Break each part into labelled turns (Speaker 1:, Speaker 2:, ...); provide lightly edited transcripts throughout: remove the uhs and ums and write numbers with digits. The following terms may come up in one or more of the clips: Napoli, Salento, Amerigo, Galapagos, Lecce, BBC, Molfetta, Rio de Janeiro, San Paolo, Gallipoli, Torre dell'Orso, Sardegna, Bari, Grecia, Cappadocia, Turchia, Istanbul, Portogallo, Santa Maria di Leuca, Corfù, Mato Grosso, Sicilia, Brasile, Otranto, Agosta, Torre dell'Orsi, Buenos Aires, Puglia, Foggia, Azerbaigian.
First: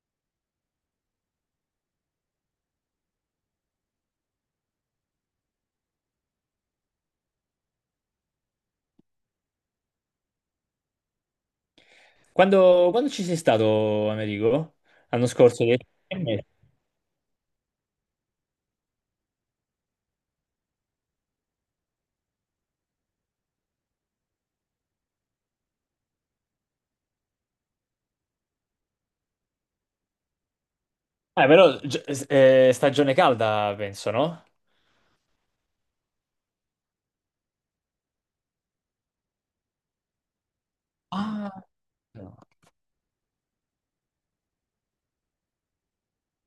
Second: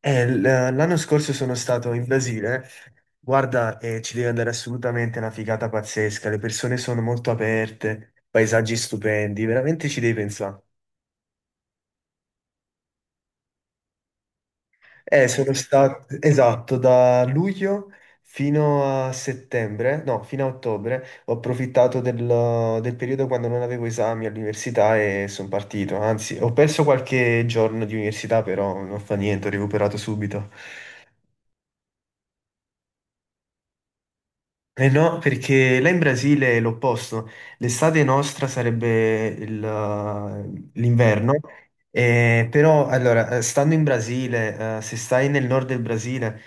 Speaker 1: L'anno scorso sono stato in Brasile. Guarda, ci devi andare assolutamente, è una figata pazzesca. Le persone sono molto aperte, paesaggi stupendi, veramente ci devi pensare.
Speaker 2: Quando ci sei stato, Amerigo? L'anno
Speaker 1: Sono
Speaker 2: scorso?
Speaker 1: stato, esatto, da luglio fino a settembre, no, fino a ottobre, ho approfittato del periodo quando non avevo esami all'università e sono partito. Anzi, ho perso qualche giorno di università, però non fa niente, ho recuperato subito.
Speaker 2: Ah, però stagione calda, penso, no?
Speaker 1: Eh no, perché là in Brasile è l'opposto. L'estate nostra sarebbe l'inverno,
Speaker 2: Ah, no.
Speaker 1: però allora, stando in Brasile, se stai nel nord del Brasile,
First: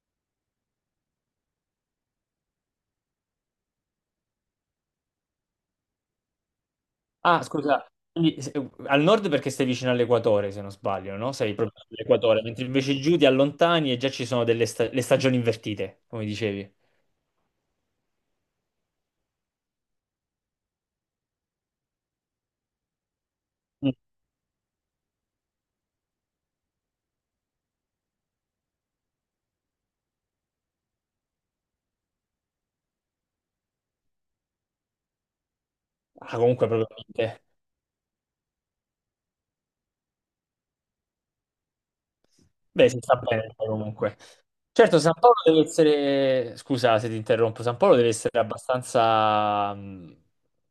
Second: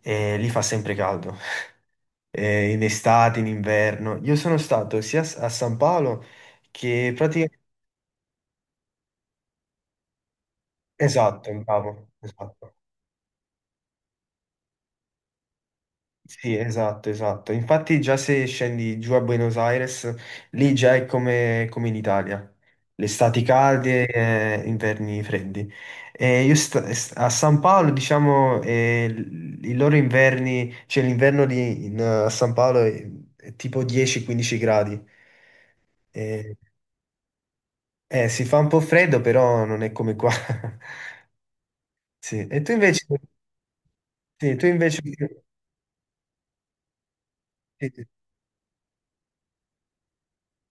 Speaker 1: lì fa sempre caldo, in estate, in inverno. Io sono stato sia a San Paolo che
Speaker 2: Ah,
Speaker 1: praticamente...
Speaker 2: scusa, quindi, al nord perché sei vicino all'equatore, se non sbaglio, no?
Speaker 1: Esatto,
Speaker 2: Sei proprio
Speaker 1: bravo,
Speaker 2: all'equatore, mentre
Speaker 1: esatto.
Speaker 2: invece giù ti allontani e già ci sono delle le stagioni invertite, come
Speaker 1: Sì,
Speaker 2: dicevi.
Speaker 1: esatto, esatto. Infatti già se scendi giù a Buenos Aires, lì già è come, come in Italia. Le estati
Speaker 2: Mm.
Speaker 1: calde e inverni freddi. E io sta- A San Paolo, diciamo, i loro inverni, cioè a San Paolo è tipo 10-15 gradi.
Speaker 2: Ah,
Speaker 1: E-
Speaker 2: comunque proprio niente.
Speaker 1: si fa un po' freddo, però non è come qua. Sì. E
Speaker 2: Beh, si sta bene comunque.
Speaker 1: tu
Speaker 2: Certo,
Speaker 1: invece,
Speaker 2: San
Speaker 1: sì,
Speaker 2: Paolo deve essere, scusa se ti interrompo, San
Speaker 1: sì.
Speaker 2: Paolo deve essere abbastanza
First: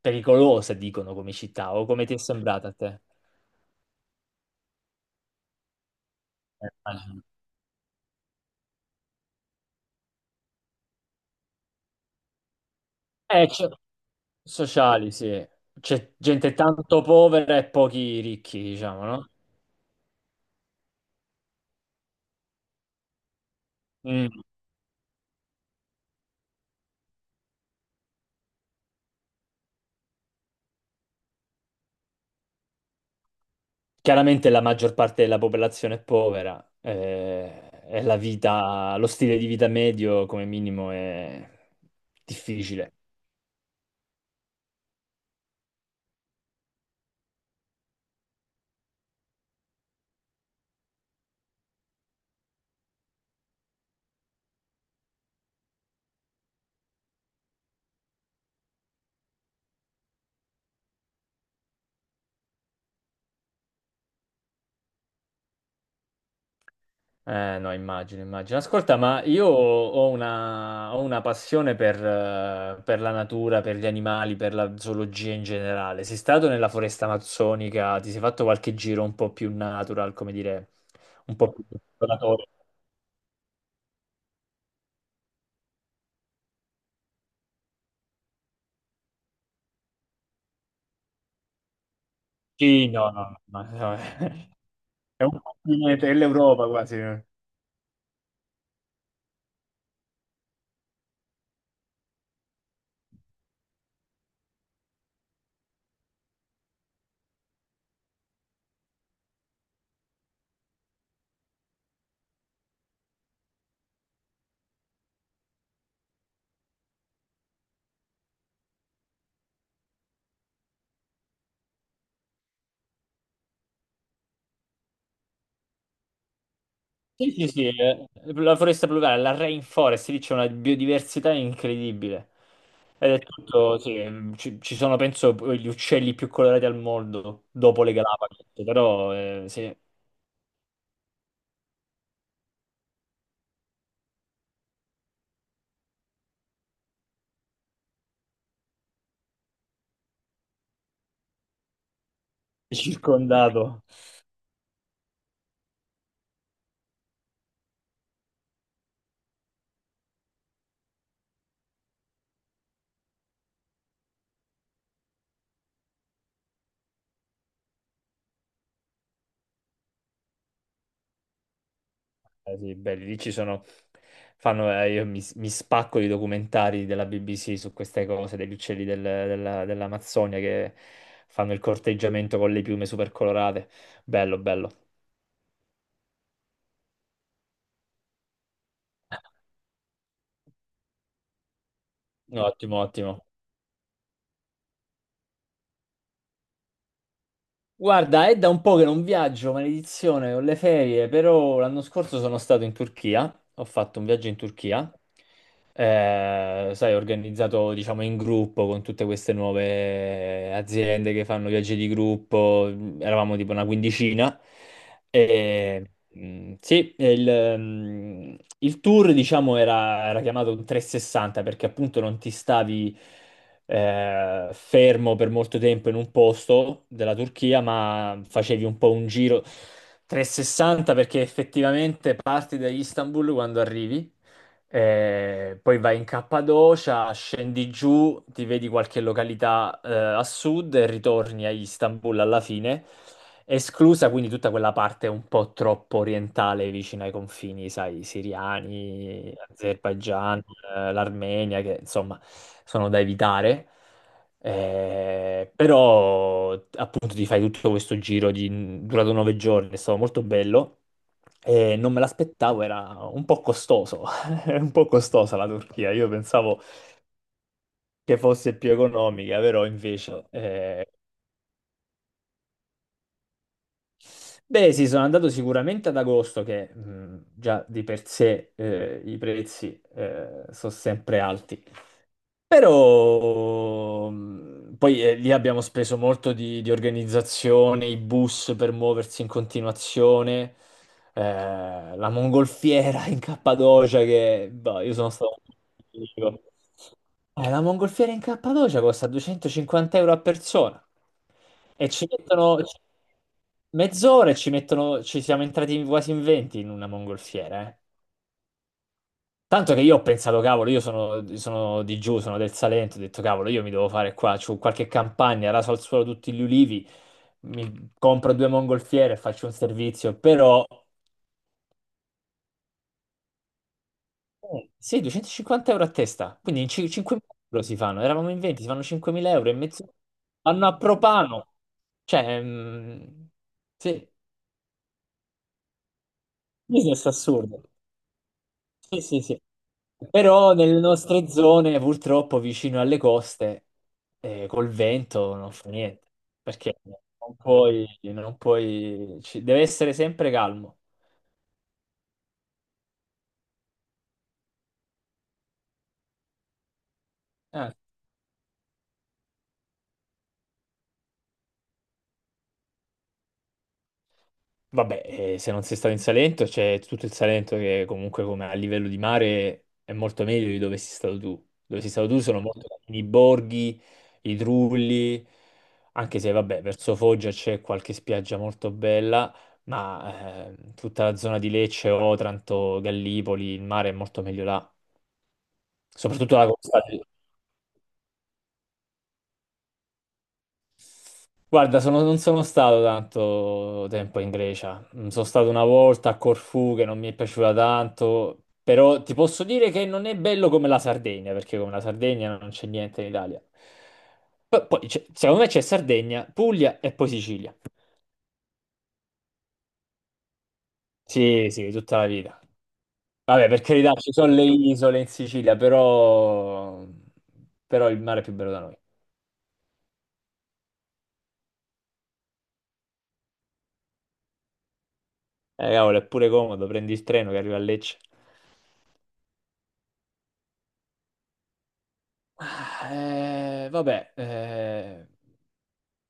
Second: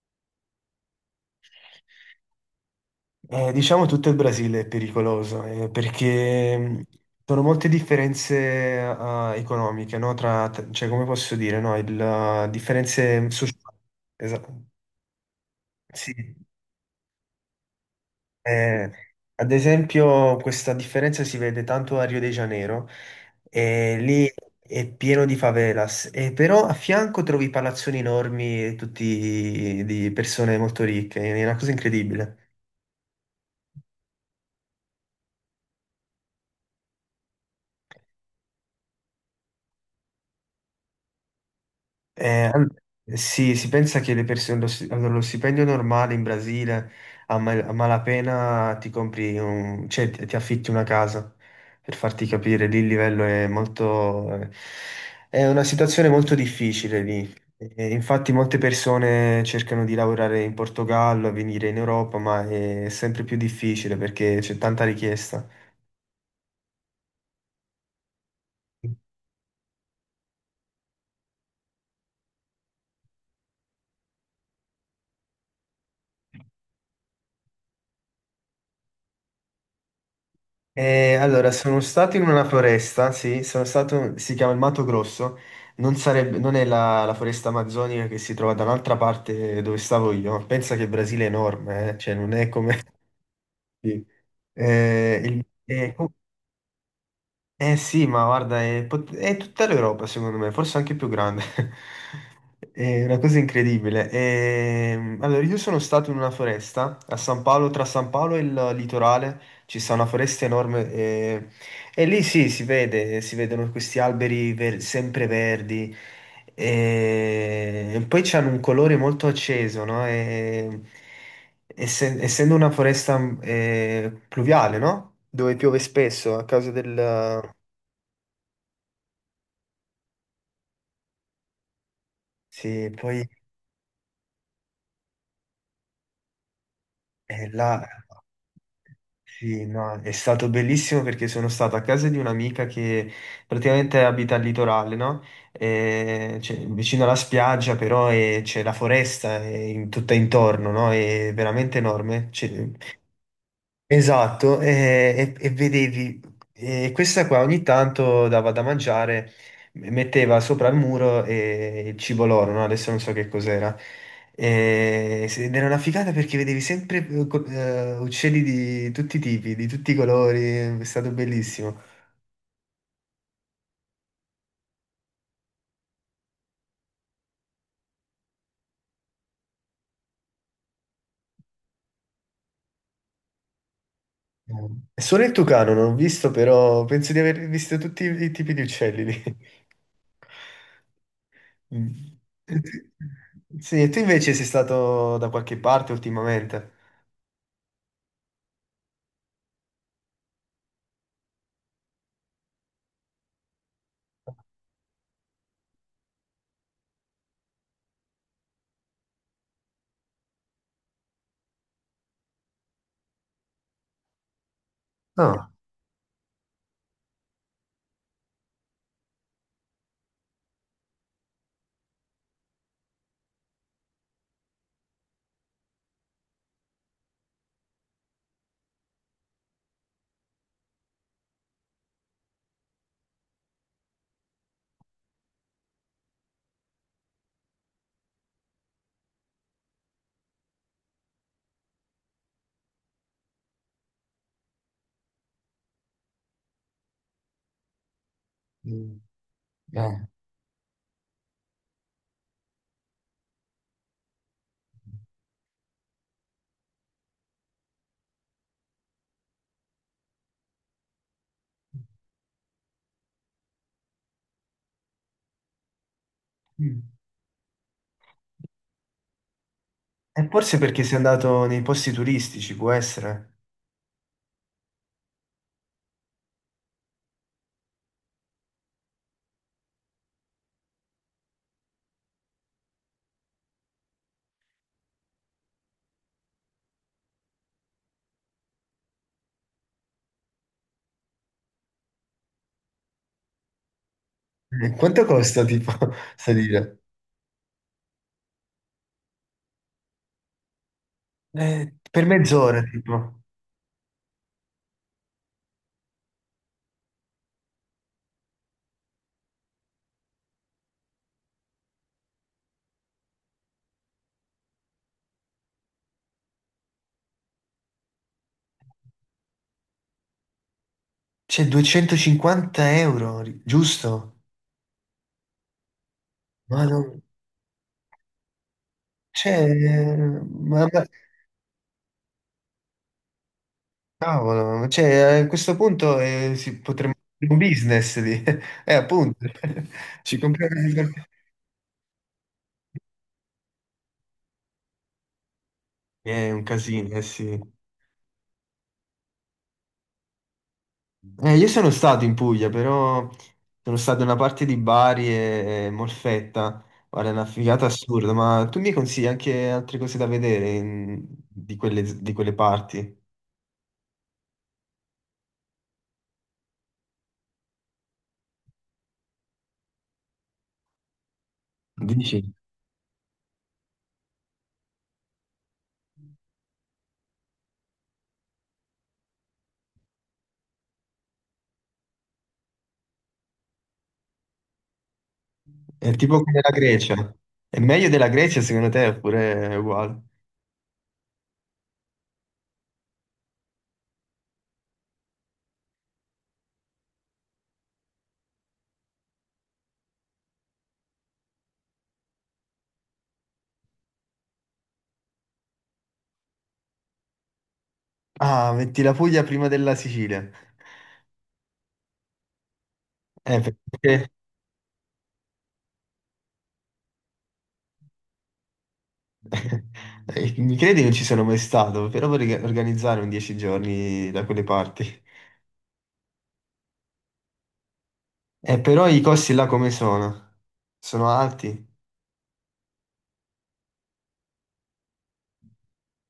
Speaker 2: pericolosa, dicono, come città, o come ti è sembrata a te?
Speaker 1: Diciamo tutto il Brasile è pericoloso, perché
Speaker 2: Immagino.
Speaker 1: sono molte differenze economiche, no? Cioè, come posso dire, no? Differenze
Speaker 2: Eh, c'è-
Speaker 1: sociali. Esatto.
Speaker 2: Sociali, sì.
Speaker 1: Sì.
Speaker 2: C'è gente tanto povera e pochi ricchi,
Speaker 1: Eh,
Speaker 2: diciamo, no?
Speaker 1: ad esempio, questa differenza si vede tanto a Rio de Janeiro, e
Speaker 2: Mm.
Speaker 1: lì è pieno di favelas, e però a fianco trovi palazzoni enormi, tutti di persone molto ricche, è una cosa incredibile.
Speaker 2: Chiaramente la maggior parte della popolazione è povera, e la vita, lo stile di vita medio come minimo è
Speaker 1: Eh, an-
Speaker 2: difficile.
Speaker 1: sì, si pensa che le persone, lo, sti- allora, lo stipendio normale in Brasile a malapena ti compri un, ti affitti una casa per farti capire, lì il livello è molto, è una situazione molto difficile lì. E infatti molte persone cercano di lavorare in Portogallo, venire in Europa, ma è sempre più difficile perché c'è tanta richiesta.
Speaker 2: No, immagino, immagino. Ascolta, ma io ho una passione per la natura, per gli animali, per la zoologia in generale. Sei stato nella foresta amazzonica? Ti sei fatto qualche giro un po' più natural, come dire, un po'
Speaker 1: Allora,
Speaker 2: più
Speaker 1: sono stato in una
Speaker 2: esploratorio?
Speaker 1: foresta, sì, sono stato, si chiama il Mato Grosso, non è la foresta amazzonica che si trova da un'altra parte dove stavo io, pensa che il Brasile è enorme, cioè non è come...
Speaker 2: Sì, no, no, no, no,
Speaker 1: Sì. Eh,
Speaker 2: è un
Speaker 1: il-
Speaker 2: po'
Speaker 1: eh,
Speaker 2: più dell'Europa quasi, eh.
Speaker 1: eh sì, ma guarda, è tutta l'Europa secondo me, forse anche più grande. È una cosa incredibile. Allora, io sono stato in una foresta a San Paolo, tra San Paolo e il litorale ci sta una foresta enorme e lì sì, si vedono questi alberi sempre verdi e poi c'hanno un colore molto acceso, no? Essendo una foresta pluviale, no? Dove piove spesso a causa del,
Speaker 2: Sì, sì,
Speaker 1: mm.
Speaker 2: sì, la foresta pluviale, la rainforest, lì c'è una biodiversità incredibile.
Speaker 1: Sì,
Speaker 2: Ed è
Speaker 1: poi
Speaker 2: tutto, sì, ci sono penso gli uccelli più colorati al mondo dopo
Speaker 1: là,
Speaker 2: le Galapagos, però sì,
Speaker 1: sì,
Speaker 2: è
Speaker 1: no, è stato bellissimo perché sono stato a casa di un'amica che praticamente abita al litorale, no? Cioè, vicino alla spiaggia, però c'è la foresta tutta intorno, no? È veramente enorme. C'è-
Speaker 2: circondato.
Speaker 1: esatto, e, e vedevi, e questa qua ogni tanto dava da mangiare, metteva sopra il muro il cibo loro, no? Adesso non so che cos'era. Ed era una figata perché vedevi sempre uccelli di tutti i tipi, di tutti i colori, è stato bellissimo.
Speaker 2: Sì, belli, lì ci sono, fanno, io mi spacco di documentari della BBC su queste cose, degli uccelli dell'Amazzonia che fanno il corteggiamento con le piume super colorate. Bello, bello.
Speaker 1: Solo il tucano non ho visto, però penso di aver visto tutti i tipi di uccelli lì. Mm. E
Speaker 2: Ottimo, ottimo.
Speaker 1: tu- Sì, e tu invece sei stato da qualche parte ultimamente?
Speaker 2: Guarda, è da un po' che non viaggio, maledizione, ho le ferie, però l'anno scorso sono stato in Turchia, ho fatto un viaggio in Turchia, sai, organizzato diciamo in gruppo con tutte queste nuove aziende che fanno viaggi di gruppo, eravamo tipo una quindicina,
Speaker 1: Ah,
Speaker 2: e, sì, e il tour diciamo era chiamato un 360 perché appunto non ti stavi fermo per molto tempo in un posto della Turchia, ma facevi un po' un giro 360 perché effettivamente parti da Istanbul quando arrivi, poi vai in Cappadocia, scendi giù, ti vedi qualche località a sud e ritorni a Istanbul alla fine, esclusa quindi tutta quella parte un po' troppo orientale vicino ai confini, sai,
Speaker 1: mm,
Speaker 2: siriani,
Speaker 1: eh.
Speaker 2: Azerbaigian, l'Armenia, che insomma sono da evitare. Però appunto ti fai tutto questo giro di, durato 9 giorni, è stato molto bello e non me l'aspettavo, era un po' costoso. È un po' costosa la Turchia, io pensavo
Speaker 1: Mm.
Speaker 2: che fosse più economica, però
Speaker 1: E
Speaker 2: invece...
Speaker 1: forse perché sei andato nei posti turistici, può essere.
Speaker 2: Beh sì, sono andato sicuramente ad agosto, che già di per sé i prezzi sono sempre alti. Però poi lì abbiamo speso molto di organizzazione, i bus per muoversi in continuazione, la mongolfiera in Cappadocia che boh, io
Speaker 1: Quanto
Speaker 2: sono stato...
Speaker 1: costa, tipo,
Speaker 2: un po'.
Speaker 1: salire?
Speaker 2: La mongolfiera in Cappadocia costa 250 euro a persona e
Speaker 1: Per
Speaker 2: ci
Speaker 1: mezz'ora,
Speaker 2: mettono
Speaker 1: tipo.
Speaker 2: mezz'ora, e ci mettono, ci siamo entrati quasi in 20 in una mongolfiera, eh. Tanto che io ho pensato, cavolo, io sono di giù, sono del Salento, ho detto, cavolo, io mi devo fare qua, c'ho qualche campagna, raso al suolo tutti gli ulivi, mi compro due mongolfiere e faccio un servizio, però
Speaker 1: C'è 250 euro, ri- giusto?
Speaker 2: sì, 250 euro a testa, quindi
Speaker 1: Ma non...
Speaker 2: 5.000 euro si fanno, eravamo in 20, si fanno 5.000
Speaker 1: C'è...
Speaker 2: euro e mezzo, vanno a
Speaker 1: Ma-
Speaker 2: propano, cioè, sì,
Speaker 1: cavolo, cioè, a questo punto si potremmo
Speaker 2: business
Speaker 1: fare un
Speaker 2: assurdo.
Speaker 1: business lì.
Speaker 2: Sì, sì,
Speaker 1: Appunto.
Speaker 2: sì.
Speaker 1: Ci
Speaker 2: Però
Speaker 1: compriamo...
Speaker 2: nelle nostre zone, purtroppo, vicino alle coste, col vento non fa niente,
Speaker 1: È un
Speaker 2: perché
Speaker 1: casino, eh
Speaker 2: non
Speaker 1: sì.
Speaker 2: puoi, non puoi, deve essere sempre calmo.
Speaker 1: Io sono stato in Puglia, però sono stato in una parte di Bari e Molfetta. Guarda, è una figata
Speaker 2: Ah,
Speaker 1: assurda, ma tu mi consigli anche altre cose da vedere di quelle parti?
Speaker 2: vabbè, se non sei stato in Salento, c'è tutto il Salento che comunque come a livello di mare è molto meglio di dove sei stato tu. Dove sei stato tu
Speaker 1: Dici?
Speaker 2: sono molto i borghi, i trulli, anche se vabbè, verso Foggia c'è qualche spiaggia molto bella, ma tutta la zona di Lecce, Otranto, Gallipoli, il mare è molto meglio là.
Speaker 1: È tipo
Speaker 2: Soprattutto
Speaker 1: come
Speaker 2: la
Speaker 1: la
Speaker 2: costa.
Speaker 1: Grecia. È meglio della Grecia secondo te oppure è uguale?
Speaker 2: Guarda, non sono stato tanto tempo in Grecia. Mm. Sono stato una volta a Corfù che non mi è piaciuta tanto, però ti posso dire che non è bello come la Sardegna, perché come la Sardegna non c'è niente in Italia. Poi, secondo me c'è Sardegna, Puglia e poi Sicilia.
Speaker 1: Ah, metti la Puglia prima della Sicilia.
Speaker 2: Sì, sì, tutta la vita. Vabbè, per carità,
Speaker 1: Perché...
Speaker 2: ci sono le isole in Sicilia, però il mare è più bello da noi.
Speaker 1: mi credi non ci sono mai stato, però vorrei organizzare un 10 giorni da quelle parti.
Speaker 2: Cavolo, è pure comodo, prendi il treno che arriva a Lecce.
Speaker 1: Però i costi là come sono? Sono alti?
Speaker 2: Ah, vabbè,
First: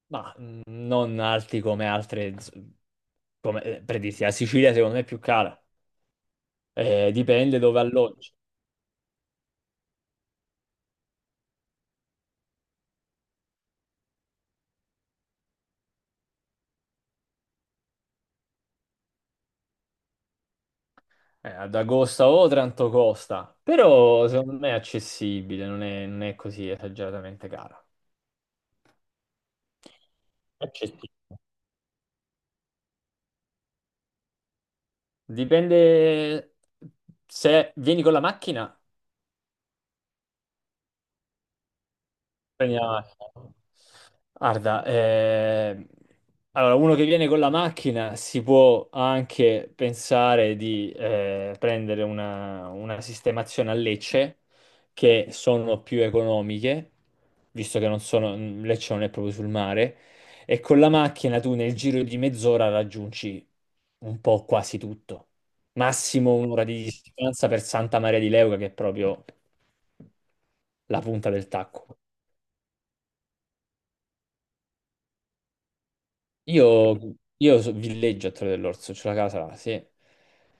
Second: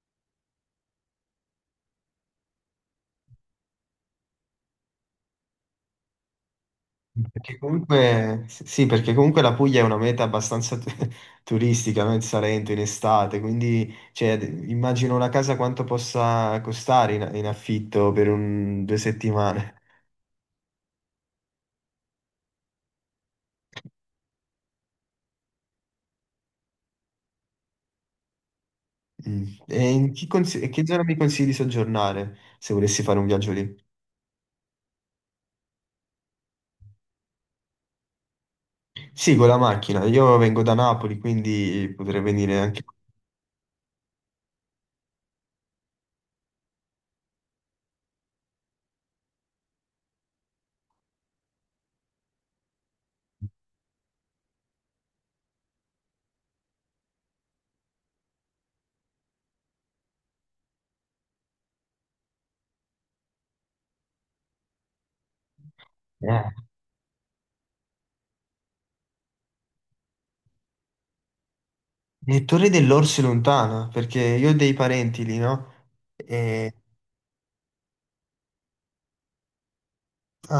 Speaker 2: ma non alti come altre, come per dirti, la Sicilia secondo me è più cara.
Speaker 1: Perché
Speaker 2: Dipende dove alloggi.
Speaker 1: comunque, sì, perché comunque la Puglia è una meta turistica, no? Il Salento in estate, quindi cioè, immagino una casa quanto possa costare in, in affitto per 2 settimane.
Speaker 2: Ad Agosta o Otranto costa, però secondo me è accessibile, non è così esageratamente cara.
Speaker 1: Mm. E che zona
Speaker 2: Accessibile.
Speaker 1: mi consigli di soggiornare se volessi fare un viaggio lì?
Speaker 2: Dipende se vieni con la macchina.
Speaker 1: Sì, con la macchina. Io vengo da Napoli, quindi potrei venire
Speaker 2: Prendiamo. Guarda, allora uno che viene con la macchina si può anche pensare di prendere una sistemazione a Lecce, che sono più economiche, visto che non sono, Lecce non è proprio sul mare, e con la macchina tu nel giro di mezz'ora raggiungi un po' quasi tutto. Massimo
Speaker 1: anche...
Speaker 2: un'ora di distanza per Santa Maria di Leuca, che è proprio la punta del tacco.
Speaker 1: E Torre dell'Orsi lontana, perché io ho dei parenti lì, no? E...
Speaker 2: Io, io villeggio a Torre dell'Orso, c'ho la casa là, sì.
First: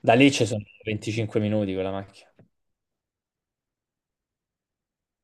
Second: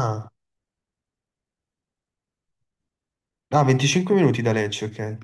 Speaker 2: Da lì ci sono 25 minuti con la macchina.
Speaker 1: ah, 25 minuti da Lecce, ok.